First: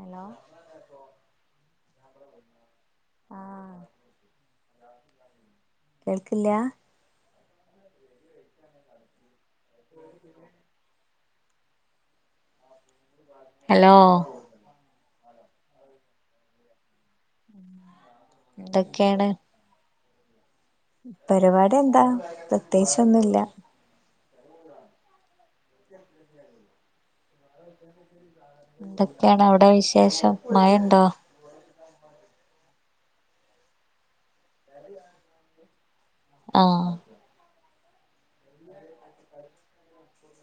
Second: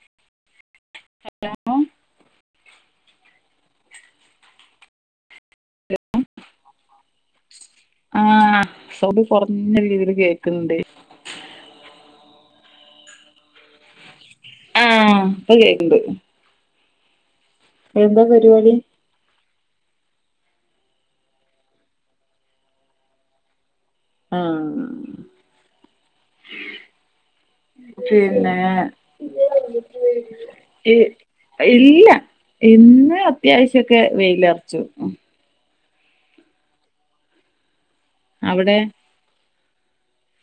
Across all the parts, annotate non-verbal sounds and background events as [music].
Hello ആഹ് കേൾക്ക്ല്ലാ? ആഹ് സൗഡ് കൊർഞ്ഞ രീതിയിൽ കേൾക്ക്ണ് ഇണ്ട്. ഹലോ ആഹ് അപ്പ കേക്ക് ഇണ്ട് എന്താ പരിപാടി? ക്കെയാണ് പരിപാടി എന്താ പ്രത്യേകിച്ചൊന്നും ഇല്ല. ആഹ് പിന്നെ എന്തൊക്കെയാണ് അവ്ടെ വിശേഷം? മഴ ഇണ്ടോ? ഇല്ലാ. ഇന്ന് അത്യാവ്ശ്യം ഒക്കെ വെയിൽ അർച്ചു. ആഹ് അവ്ടെ?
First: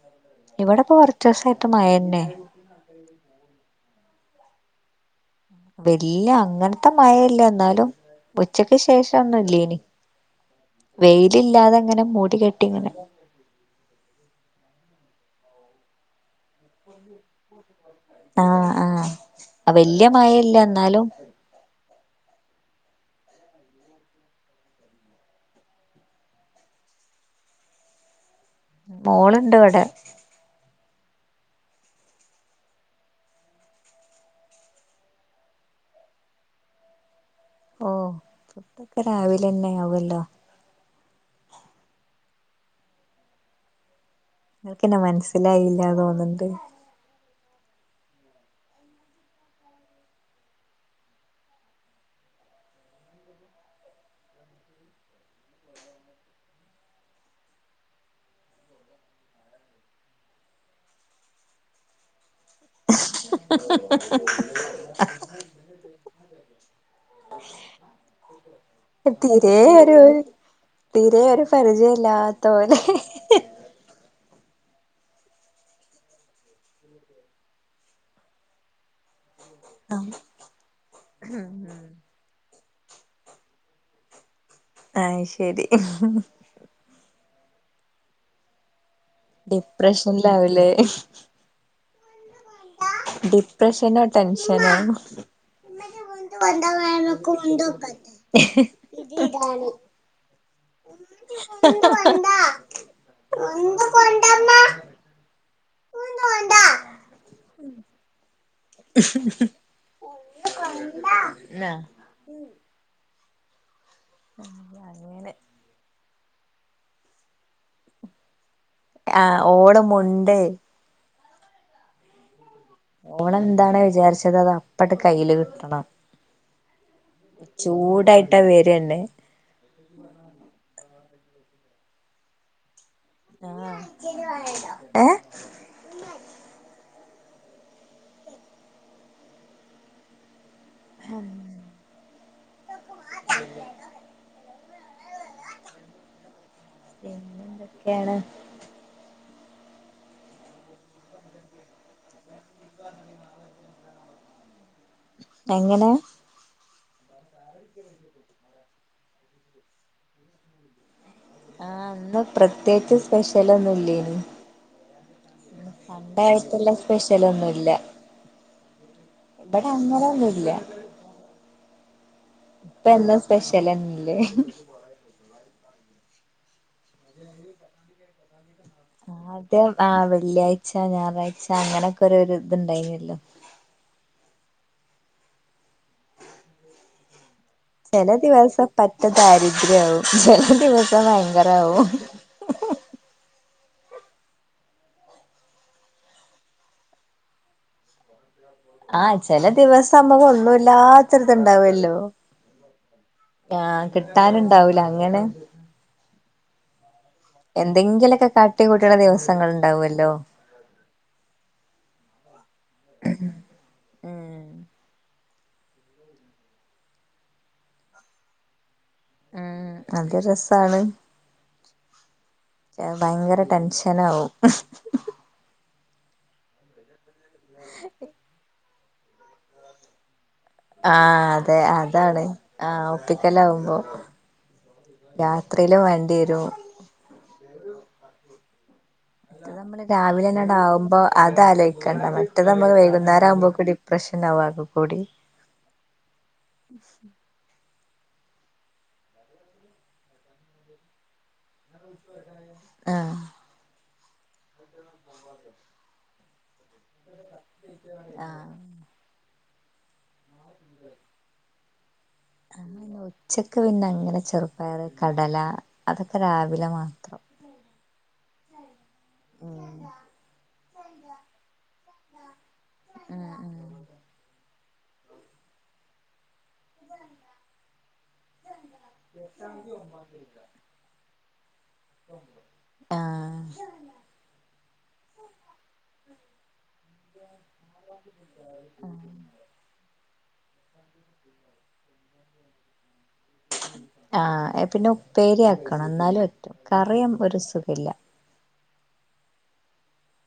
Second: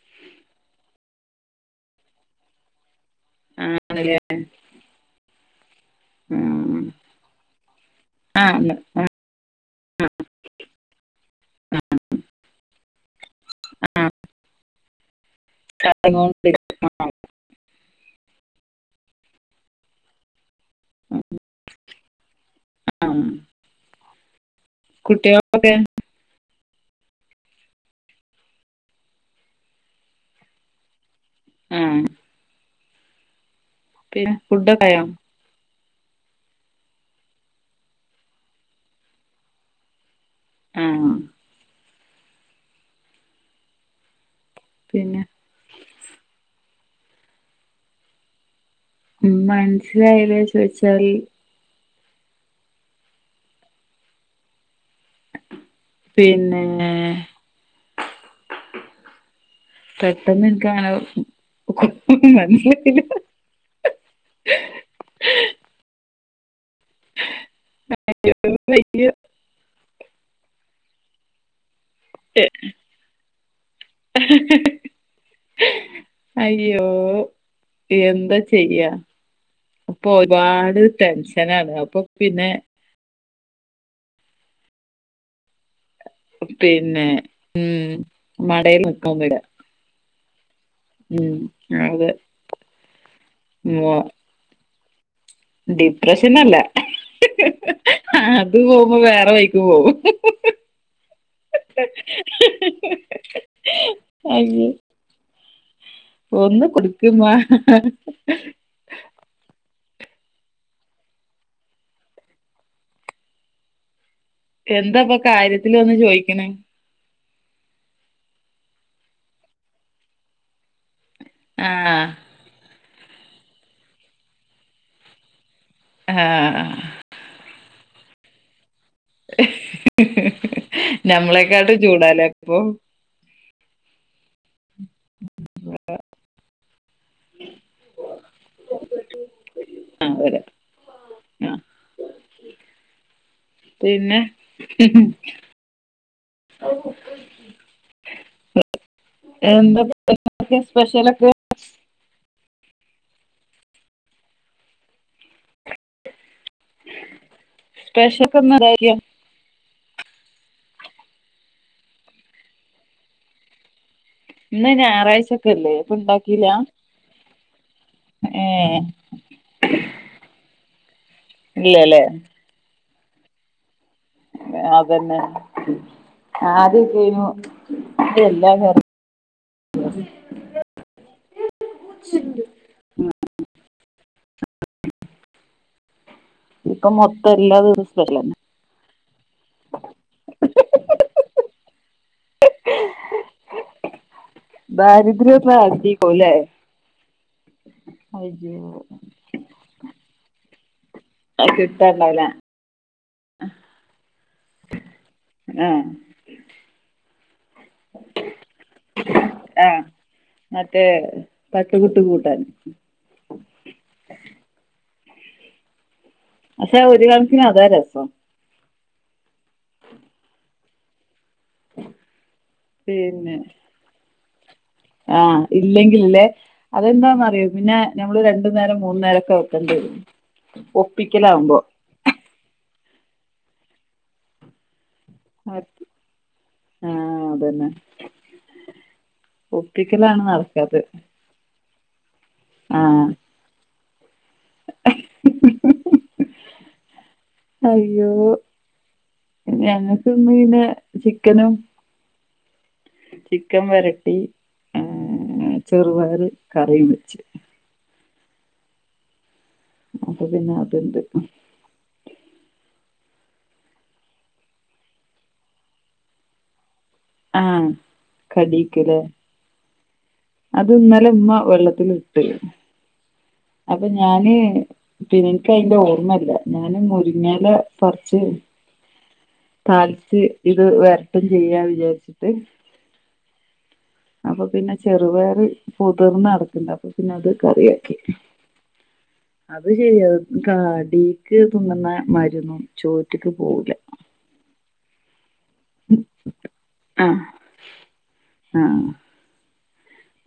[inaudible] ഇവടെ ഇപ്പോ കൊർച്ചുസായിട്ട് മഴയെന്നെ ആഹ് ആണ് ലെ വെല്ല്യ അങ്ങൻത്തെ മഴ ഇല്ല എന്നാലും ആഹ് ഉച്ചെക്ക് ശേഷം ഒന്നും ഇല്ലെയ്നി വെയിൽ ഇല്ലാതെ ഇങ്ങനെ മൂടി കെട്ടി ഇങ്ങനെ അഹ് ആഹ് [unintelligible] ആഹ് ആഹ് അ വെല്ല്യ മഴ ഇല്ല ഇന്നാലും ഉം അഹ് അം കുട്ടിയാൾ ഒയുടെ? മോൾ ഇണ്ട് ഇവടെ. ആഹ് പിന്നെ ഫുഡൊക്കെ ആയോ? ഓഹ് ഫുഡൊക്കെ രാവിലെന്നെ ആവെല്ലോ. ആഹ് ഇങ്ങെക്ക് ഇന്നെ പിന്നെ മൽസ്സിലായില്ലാ തോന്ന്ണ്ട്. ഉം മൽസ്സിലായിലെ ചോയിച്ചാൽ. പിന്നെ പെട്ടെന്ന് ഇൻക്ക് അങ്ങനെ മൻസിലായിലാ. തീരെ ഒരു [unintelligible] തീരെ ഒര് പരിജെയം ഇല്ലാത്ത പോലെ. അയ്യോ എന്താ ചെയ്യാ? ഇപ്പം ഒര്പാട് ടെൻഷനാണ് അപ്പൊ പിന്നെ അഹ് ശരി. പിന്നെ ഉം മടെയിൽ [unintelligible] ഡിപ്രഷെൻലാവും ലെ? ഉം ആതെ ഡിപ്രഷനോ? ടെൻഷനോ? ഡിപ്രഷനല്ല ആഹ് അത് പോകുമ്പോ വേറെ വയ്ക്കു പോകും. അയ്യെ ഒന്ന് കുടിക്കുമാ. ന എന്താപ്പൊ അങ്ങനെ കാര്യത്തില് വന്ന് ചോയ്ക്ക്ണ് ആഹ് ഓള് മുണ്ടെയ് ആഹ് ഓളെന്താണ് വിചാരിച്ചത് അത് അപ്പട്ട് കയ്യ്ല് കിട്ടണം. ആഹ്ആഹ് ചൂടായിട്ട വെര്ന്നെ. നമ്മളെക്കാട്ടു ചൂടാലേ ഇപ്പൊ. ആഹ് ഏഹ് [unintelligible] [unintelligible] ആഹ് വര. ന [unintelligible] പിന്നെ [unintelligible] പിന്നെ ന്തെക്കേണ് എന്താപ്പോ വെയ്ന്നാരത്തിന് സ്പെഷ്യലൊക്കെ എങ്ങനെ സ്പെഷ്യ [unintelligible] ആഹ് ഇന്ന് പ്രത്യേച്ച് സ്പെഷ്യലൊന്നുല്ലെയ്നി ഇന്ന് ഞായറാഴ്ചൊക്കെല്ലേ പ്പൊ ഇണ്ടാക്കിലാ. ആയിട്ടുള്ള സ്പെഷ്യലൊന്നുല്ല ഏഹ് ഇബടങ്ങനൊന്നുല്ല. ഇല്ലല്ലേ. ഇപ്പെന്നും സ്പെഷ്യലന്നെല്ലേ. അതന്നെ ആദ്യക്കെയ്‌നു എല്ലാ നേ ആദ്യം ആഹ് വെള്ളിയാഴ്ച ഞായറാഴ്ച അങ്ങനൊക്കെ ഒരൊരു ത് ഇണ്ടായിനല്ലോ. ഇപ്പ മൊത്തം എല്ലാ ദ് ചെല ദിവസം പറ്റ ദാരിദ്ര്യാവും ചെല ദിവസം ഭയങ്കരാവും. ദാരിദ്ര്യം ന്നാ അടി പോ [unintelligible] ലേ [unintelligible] ആഹ് ചെല ദിവസം അമ്മക്ക് ഒന്നൂല്ലാ അത് ത്തര്ത്ണ്ടാവല്ലോ. കിട്ടാണ്ടാവൂല ആഹ് കിട്ടാന്ണ്ടാവൂല അങ്ങനെ ഏഹ് എന്തെങ്കിലൊക്കെ കാട്ടി കൂട്ട്ണ ദിവസങ്ങൾ ആഹ് ഇണ്ടാവൊല്ലോ. മറ്റേ പത്ത്കൂട്ട് കൂട്ടാൻ [unintelligible] ഉം പശ്ശെ ഒരു കണക്കിന് അതാ രസം. ആഹ് അത് രസാണ്. [inaudible] ഞാ ഭയങ്കര ടെൻഷനാവും. ആഹ് ഇല്ലെങ്കിൽല്ലേ അതെന്താന്നറിയോ പിന്നെ നമ്മള് രണ്ടു നേരം മൂന്നു നേരൊക്കെ വെക്ക് ക്കണ്ടിയെരും ആഹ്, അതെ അതാണ്. ആഹ് ഒപ്പിക്കലാവുമ്പോ അത് രാത്രിയിലും വേണ്ടിയെരും. ആഹ്, അതന്നെ അത് നമ്മള് ഒപ്പിക്കലാണ് രാവിലെന്നട് നടക്കാത്ത്. ആവുമ്പോ അത് ആലോയ്ക്കണ്ട മറ്റേത് അമ്മക് വൈകുന്നേരം ആവുമ്പോക്ക് ഡിപ്രഷൻ ആവും ആകെ കൂടി. [inaudible] അയ്യോ ഞങ്ങക്ക്ന്ന് പിന്നെ ചിക്കനും. ആഹ് ചിക്കൻ വരട്ടി. ഏഹ് ചെറുപയർ കറിം വെച്ച്. ആഹ് അപ്പൊ പിന്നെ അത്ണ്ട്. [inaudible] ഉച്ചക്ക് പിന്നെ അങ്ങനെ ചെറുപയർ കടല അതൊക്കെ രാവിലെ മാത്രം. ആഹ് കടീക് ലെ ഉം അത് ഇന്നലെ മ്മ വെള്ളത്തിലിട്ട്. ആഹ് അഹ് അപ്പൊ ഞാന് പിന്നെനിക്ക് അയ്ന്റെ ഓർമ്മല്ല ഞാന് മുരിങ്ങാല പറിച്. താളിച് ഇത് വരട്ടും ചെയ്യാ വിചാരിച്ചിട്ട്. ആഹ് അപ്പൊ പിന്നെ ചെറുപയർ പുതിർന്ന് അടക്ക്ണ്ട് അപ്പൊ പിന്നെ അത് കറിയാക്കി ആഹ് അത് ശെരിയാണ് കടീക്ക് തിന്ന്ണ മാരിയൊന്നും ചോറ്റിക്ക് പോവൂല. ആഹ്, എ പിന്നെ ഉപ്പേരി ആക്കണം ന്നാലുപറ്റും കറിആവുമ്പോ ഒരു സുഖല്ല. ആഹ്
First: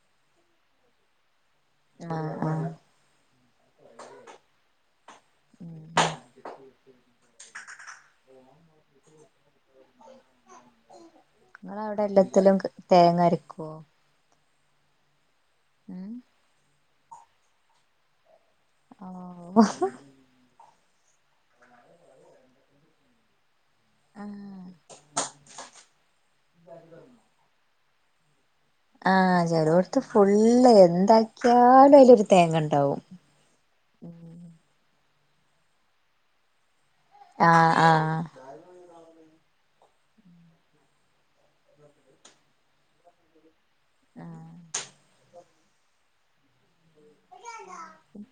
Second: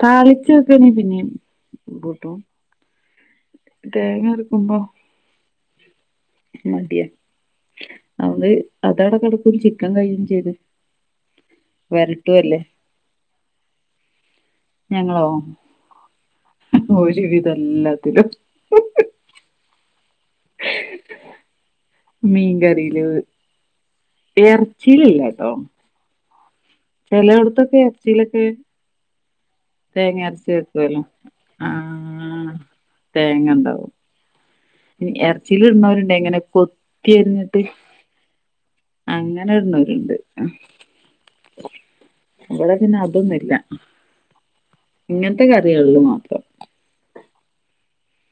താളിച്ചൊക്കേ പിന്നിം ആഹ് കൂട്ടും. ആഹ് തേങ്ങ അരക്കുമ്പോ മടിയാ അവോണ്ട് അതവടെ കടക്കും ചിക്കൻ കഴിയും ചെയ്ത്. ഇങ്ങളെ അവിടെ എല്ലത്തിലും വരട്ടുവല്ലേ തേങ്ങ അരക്കോ? ഞങ്ങളോ? ഏഹ് ഒരു വിധല്ലാത്തിലും ആഹ് മീൻ കറീല് ആഹ് ഏർച്ചിയിലില്ലാട്ടോ. [inaudible] ചെലോട്ത്തൊക്കെ എറച്ചീലൊക്കെ ആഹ്, ചെലോട്ത് ഫുള്ള് വെക്കുവല്ലോ എന്താക്കിയാലും അയിലൊരു തേങ്ങ ണ്ടാവും. തേങ്ങണ്ടാവും എർച്ചീല് ഇടുന്നവരുണ്ട് എങ്ങനെ കൊത്തിയരിഞ്ഞിട്ട് ആഹ് ആഹ് അങ്ങനെ ഇട്‌ന്നോര്ണ്ട് ഇവിടെ പിന്നെ അതൊന്നുല്ല ആഹ് ഇങ്ങൻത്തെ കറികളില് മാത്രം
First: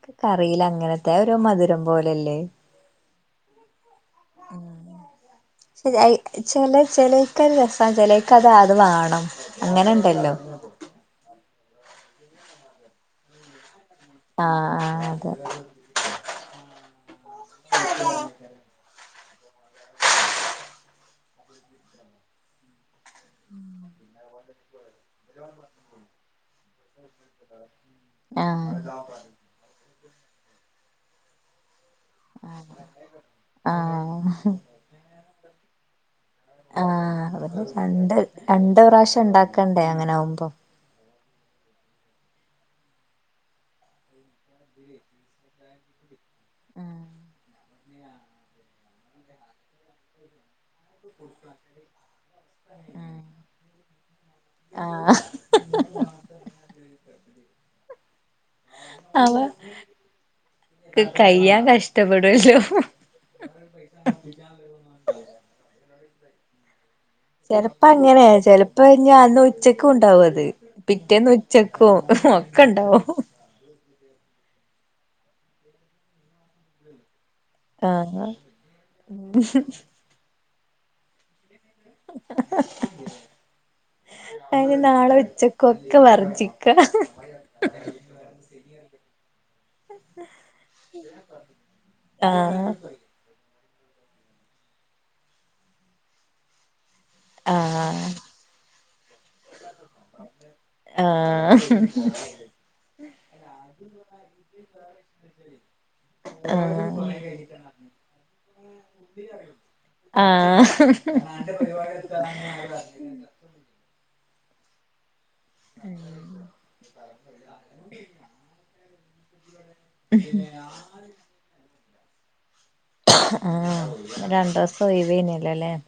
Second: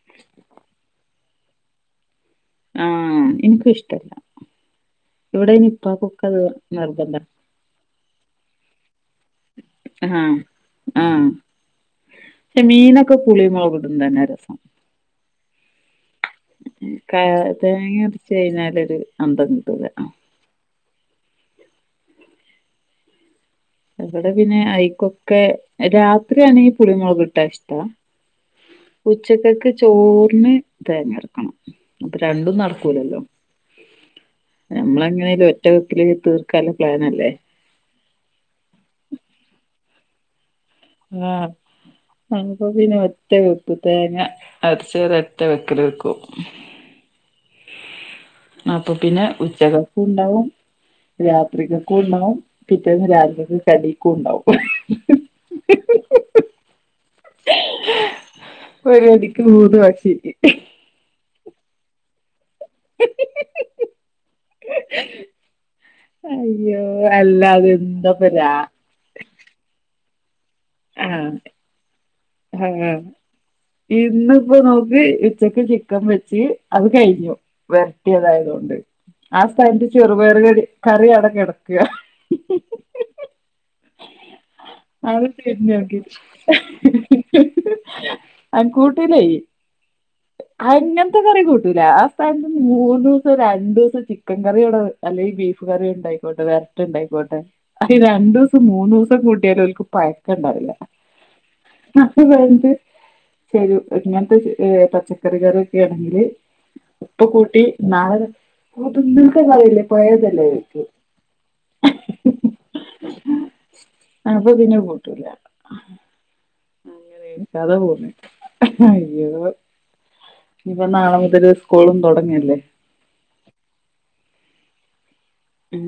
ക്ക് കറീല് അങ്ങനത്തെ ഒരു മധുരം പോലല്ലേ ആഹ് ഇൻക്ക് ഇഷ്ടല്ല ഇവിടെയ്നി ഇപ്പാക്കൊക്കെ അത് നിർബന്ധ ക്ക ഒരു രസാൺചാല് ഇക്കത് അത് വാണം ആഹ് അങ്ങനെണ്ടല്ലോ ആഹ് ക്ഷെ മീനൊക്കെ പുളി മുളക് ക്കുന്നന്നാ രസം ആഹ് ആഹ് അതെ ക തേങ്ങ അരച്ച് കഴിഞ്ഞാലൊരു അന്തം കിട്ടൂല ഇവിടെ പിന്നെ ഐക്കൊക്കെ രാത്രിയാണെങ്കിൽ പുളി മുളക് ഇ ട്ട ഇഷ്ടാ ഉച്ചക്കക്ക് ചോറിന് തേങ്ങാരക്കണം അപ്പൊ രണ്ടും നടക്കൂലല്ലോ ആഹ് ആഹ് നമ്മളെങ്ങനേലും ഒറ്റ വെക്കില് തീർ ആഹ് രണ്ട് രണ്ട് പ്രാവശ്യം ഉണ്ടാക്കണ്ടേ അങ്ങനെ ആവുമ്പോ [unintelligible] ഞങ്ങക്ക് പിന്നെ ഒറ്റവെപ്പ് തേങ്ങ അരച്ചോര് ഒറ്റ വെക്കല് വെക്കും ആഹ് അപ്പൊ പിന്നെ ഉച്ചകക്കും ഉണ്ടാവും രാത്രിക്കക്കും ഉണ്ടാവും പിറ്റേന്ന് രാവിലേക്ക് കടിക്കും ഉണ്ടാവും ആഹ് ഒരുവെടിക്ക് മൂന്ന്പക്ഷി ക്കെ കയ്യാൻകഷ്ടപ്പെടൂല്ലോ അയ്യോഅല്ലതേ എന്താപ്പൊരാ ഇപ്പൊഞാൻന്ന് ഉച്ചക്കും ഉണ്ടാവും അത് ആഹ് പിറ്റേന്ന്ഉച്ചക്കും ഒക്കെ ഉണ്ടാവും ഇന്നിപ്പോനോക്ക് ഉച്ചക്ക്ചിക്കൻവെച്ച് അത് കയിഞ്ഞു ആഹ് വരട്ടിയതായതുകൊണ്ട് ആസ്ഥാനത്തു ചെറുപയറുകടി കറിയവിടെകിടക്കും അതിനിനാളെ ഉച്ചക്ക് ക്കൊക്ക വെറുംചിക്കനാ അത് കുട്ടൂല്ലേ അങ്ങനത്തെകറിക്കുട്ടൂല ആസ്ഥാനത്തു ആഹ് മൂന്നും രണ്ട്ദിവസം ചിക്കൻ കറിയോടോ അല്ലെങ്കിൽ ബീഫ്റി ഉണ്ടായിക്കോട്ടെ വെരട്ട ഉണ്ടായിക്കോട്ടെ അ ആഹ് രണ്ടു ദിവസം മൂന്ന് ദിവസം കുട്ടിയാലുംഓല്ക്ക് പയ ണ്ടറില്ല ആഹ് [unintelligible] [unintelligible] ഇങ്ങനത്തെ ഏഹ് പച്ചക്കറികറിയൊക്കെ ആണെങ്കില് ആഹ് ഇപ്പകൂട്ടിനാളെ ചോദിക്കും ആഹ് അപ്പ പിന്നെ കു അങ്ങനെ [unintelligible] പോന്ന് അയ്യോ ഇനിപ്പൊ നാളെമുതല് സ്കൂളും തുടങ്ങല്ലേ ആഹ് രണ്ടു ദിവസം ഇപ്പൊ ഒഴിവെഞ്ഞേലെ ല്ലേ ഉം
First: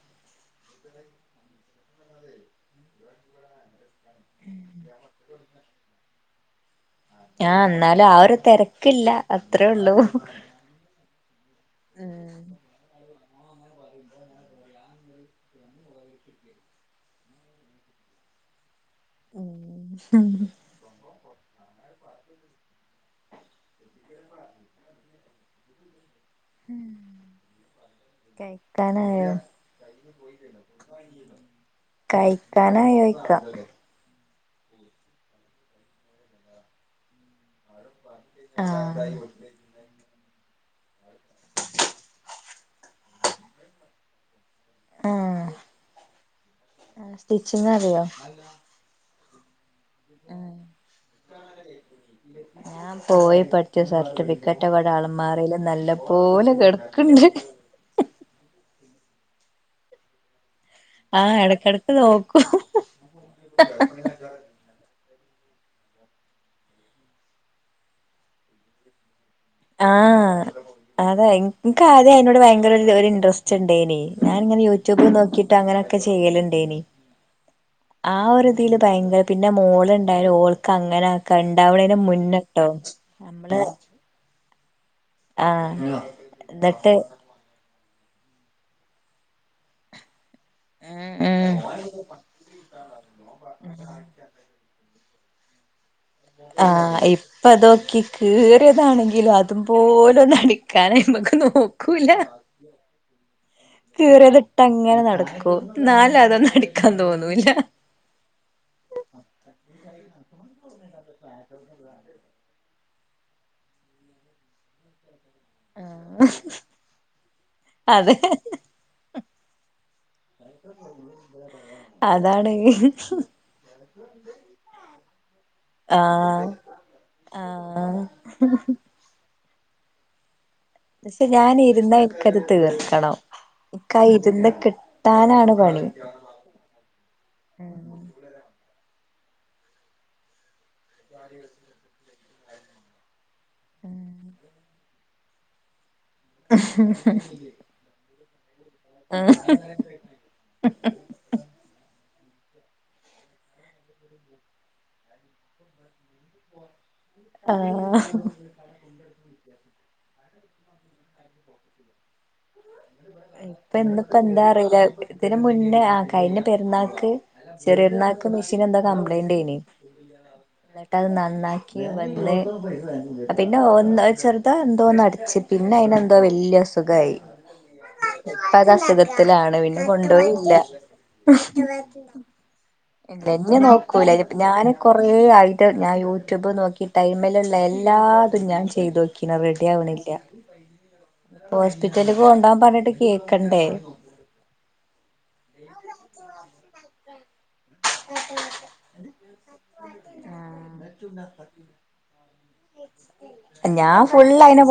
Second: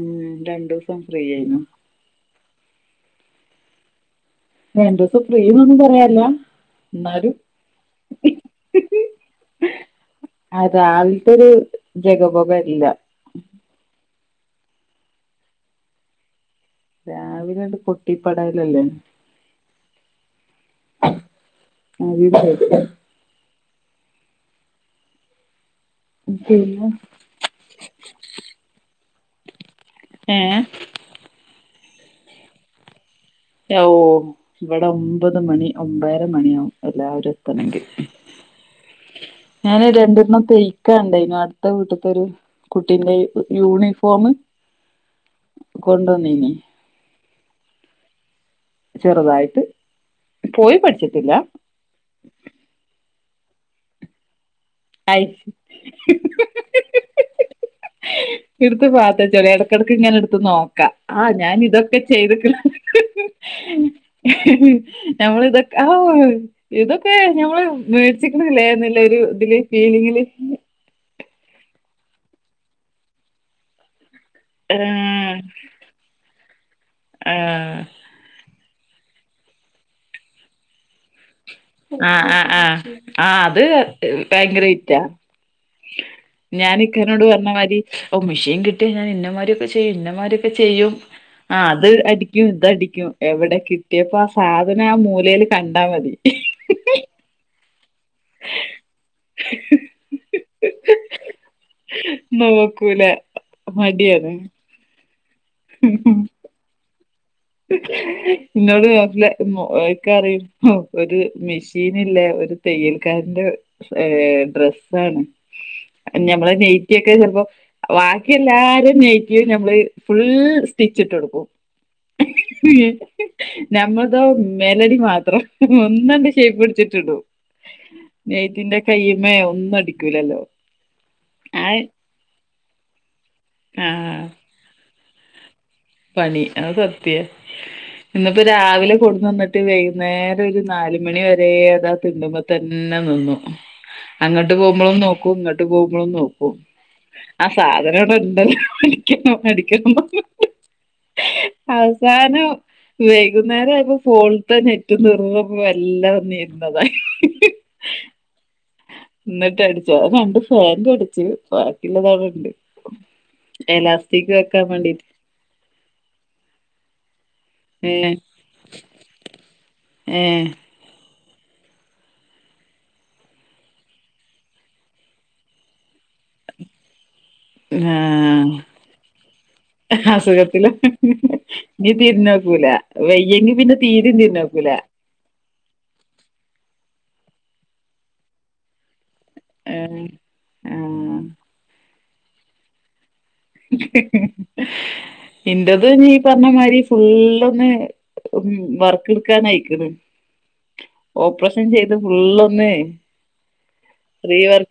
രണ്ടുദിവസം ഫ്രീ യെനു രണ്ടദിവസം ഫ്രീന്നൊന്നും പറയാല്ലാ ആഹ് എന്നാലും ആഒരു തെരക്കില്ല അത്രേള്ളൂ അഹ് രാവിൽ ത്തെഒരു ജഗപോക ഇല്ല രാവിലെട്ട് പൊട്ടി പടലല്ലേ ഉം [inaudible] പിന്നെ കഴിക്കാനായോ കഴിക്കാനയോയിക്കാ ഓ ഇവിടെ ഒമ്പത് മണി ഒമ്പര മണിയാവും എല്ലാവരും എത്തണങ്കിൽ ആഹ് ഞാന് രണ്ടെണ്ണം തയ്ക്കാണ്ടായിന്നു അടുത്ത വീട്ടത്തെരു കുട്ടിന്റെ യൂണിഫോം ആഹ് കൊണ്ടന്നീനി ആഹ് സ്റ്റിച്ചിങ്റിയോ ചെറുതായിട്ട് ആഹ് പോയി പഠിച്ചിട്ടില്ല ഞൻ പോയി പഠിച്ചു സർട്ടിഫി ക്കറ്റ് വട ഐസ് ആളമാറീൽ നല്ല പോലെ കടക്കണ്ട് എടുത്ത് പാത്തച്ചളി ഇടക്കിടക്ക് ഇങ്ങനേ ഇടുത്ത് നോക്കാ ആഹ് ഞാൻ ഇടക്കിടക്ക് ഇതൊക്കെ നോക്കും ചെയ്തിക്ക്ണ് നമ്മള് ഇതൊ ഔ ഇതൊക്കെ ഞമ്മള് വെടിചിക്കണല്ലൊ ലെ ഒരു ഇതില് ഫീലിങ്ങില് ആഹ് അതെ എനക്ക് ആദ്യം അതിനോട് ഭയങ്കര ര് ഇൻറസ്റ്റ് ഉണ്ടയ്നി ഞാന ഇങ്ങനെ യൂട്യൂബ് ആഹ് നോക്കിട്ട് അങ്ങനെയൊക്കെ ചെയ്യല്ണ്ടേനി ആഹ് ആ ഒരു ഇതിൽ ഭയങ്കര പിന്നെ മോളുണ്ടായാല ഓൾക്ക് അങ്ങനെ ക ഇണ്ടാവണീന്റെ ആഹ് ആഹ് മുന്നട്ടോ ആഹ് ആഹ് നമ്മള് അത് ഭയങ്കര വിറ്റാ ആഹ് ഞാന എന്നിട്ട് ഇക്കനോട് പറഞ്ഞ മാരി ഓ മെഷീൻ കിട്ടിയാ ഞാൻ ഇന്നമാരിയൊക്കെ ചെയ്യും ഇന്നമാരിയൊക്കെ ചെയ്യും. ഉം ഉം ആഹ് അത് അടിക്കും ഇതടിക്കും എവിടെ കിട്ടിയപ്പോ ആ സാധനം ആ മൂലേല് കണ്ടാൽ മതി. ആഹ് ഇപ്പതോക്കി കീറിയതാണെങ്കിലും അതു പോലും അടിക്കാനായിമക്ക് നോക്കൂല്ല. നോക്കൂല മടിയാണ് കീറിയതിട്ടങ്ങനെ നടക്കും. ന്നാലും അതൊന്നടിക്കാൻ തോന്നൂല്ല. ന്നോട് മൂപ്പ്ലാൻ ഇക്ക പറിം ഒരു മെഷീനില്ലേ ഒരു തയ്യൽക്കാരന്റെ ഡ്രസ്സാണ്. ആഹ് ഞമ്മളെ നെയ്റ്റിയൊക്കെ ചിലപ്പോ അതെ വാക്കി എല്ലാര നൈറ്റിയും ഞമ്മള് ഫുൾ സ്റ്റിച്ചിട്ട് കൊടുക്കും. അതാണ് ഞമ്മതോ മെലടി മാത്രം. ഒന്നണ്ട് ആഹ് ഷൈപ്പടിച്ചിട്ടിടൂ ആഹ് നെയ്റ്റിന്റെ കയ്യമ്മേ ഒന്നും അടിക്കൂലല്ലോ. ക്ഷെ ഞാൻ ആ ഇരുന്നാ എനിക്കത് തീർക്കണം. ഇക്കാ ആഹ് ഇരുന്ന് കി ട്ടാനാണ് പണി. പണി അത് സത്യ. ഇന്നിപ്പ രാവിലെ കൊണ്ടുന്നന്നിട്ട് വൈകുന്നേരം ഒരു നാല് മണി വരെ അതാ തിണ്ടുമ്പോ തന്നെ നിന്നു. അങ്ങോട്ട് പോകുമ്പളും നോക്കൂ ഇങ്ങട്ട് [unintelligible] ആ [unintelligible] സാധനം ഇവിടെ ഇണ്ട്. ആഹ് അടിക്കണം അ ടിക്കണം [unintelligible] അവസാനം വൈകുന്നേരായപ്പോ ഫോൺത്തെ നെറ്റും തീർന്നൂന്ന് പറഞ്ഞപ്പോ വെല്ല [unintelligible] ആഹ് എന്നിട്ടടിച്ചോ. രണ്ട് ഫാൻഡ് അടിച്ച്. ബാക്കിയുള്ളതവിട്ണ്ട്. ഇപ്പ ഇന്നിപ്പ എന്താ അറിയൂല്ല. വേണ്ടിട്ട് ഇതിന് മുന്നേ ആ കഴിഞ്ഞ പെരുന്നാൾക്ക് ഏ ചെറിയരുന്നാൾക്ക് മിഷീൻ എന്ത കംപ്ലൈന്റെയിനി. ഏ അത് നന്നാക്കി വന്ന് പിന്നെ ഒന്ന് ഒര് ചെറുതാ എന്തോന്ന് അടിച്ചി പിന്നെ അയിനെന്തോ വല്യസുഖായി. ആഹ് പിന്നെ ആഹ് കൊണ്ടോയില്ല അസുഖത്തില് ഇഞ്ഞി തിരിഞ്ഞോക്കൂല. വയ്യെങ്കി പിന്നെ തീരിം തിരിഞ്ഞോക്കൂല. കുറേ ആയിട്ട് ഞാൻ യൂട്യൂബ് നോക്കിട്ടയിമ്മിലുള്ള എല്ലാതും ഞാൻ ചെയ്തോക്കി. ക്കിന് ഏ റെഡിയാവണില്ല. ആ ഹോസ്പിറ്റല് കൊണ്ടോവാൻ പറഞ്ഞിട്ട് കേക്കണ്ടേ. [unintelligible] ഇന്റത് ഞ്ഞി പറഞ്ഞ മാരി ഫുള്ളൊന്ന് ഉം വർക്ക് എടുക്കാനയിക്ക്ണ്. ഓപ്രഷൻ ചെയ്ത് ഫുള്ളൊന്നേ ഞാൻ ഫുള്ള് അയ്നെ പൊ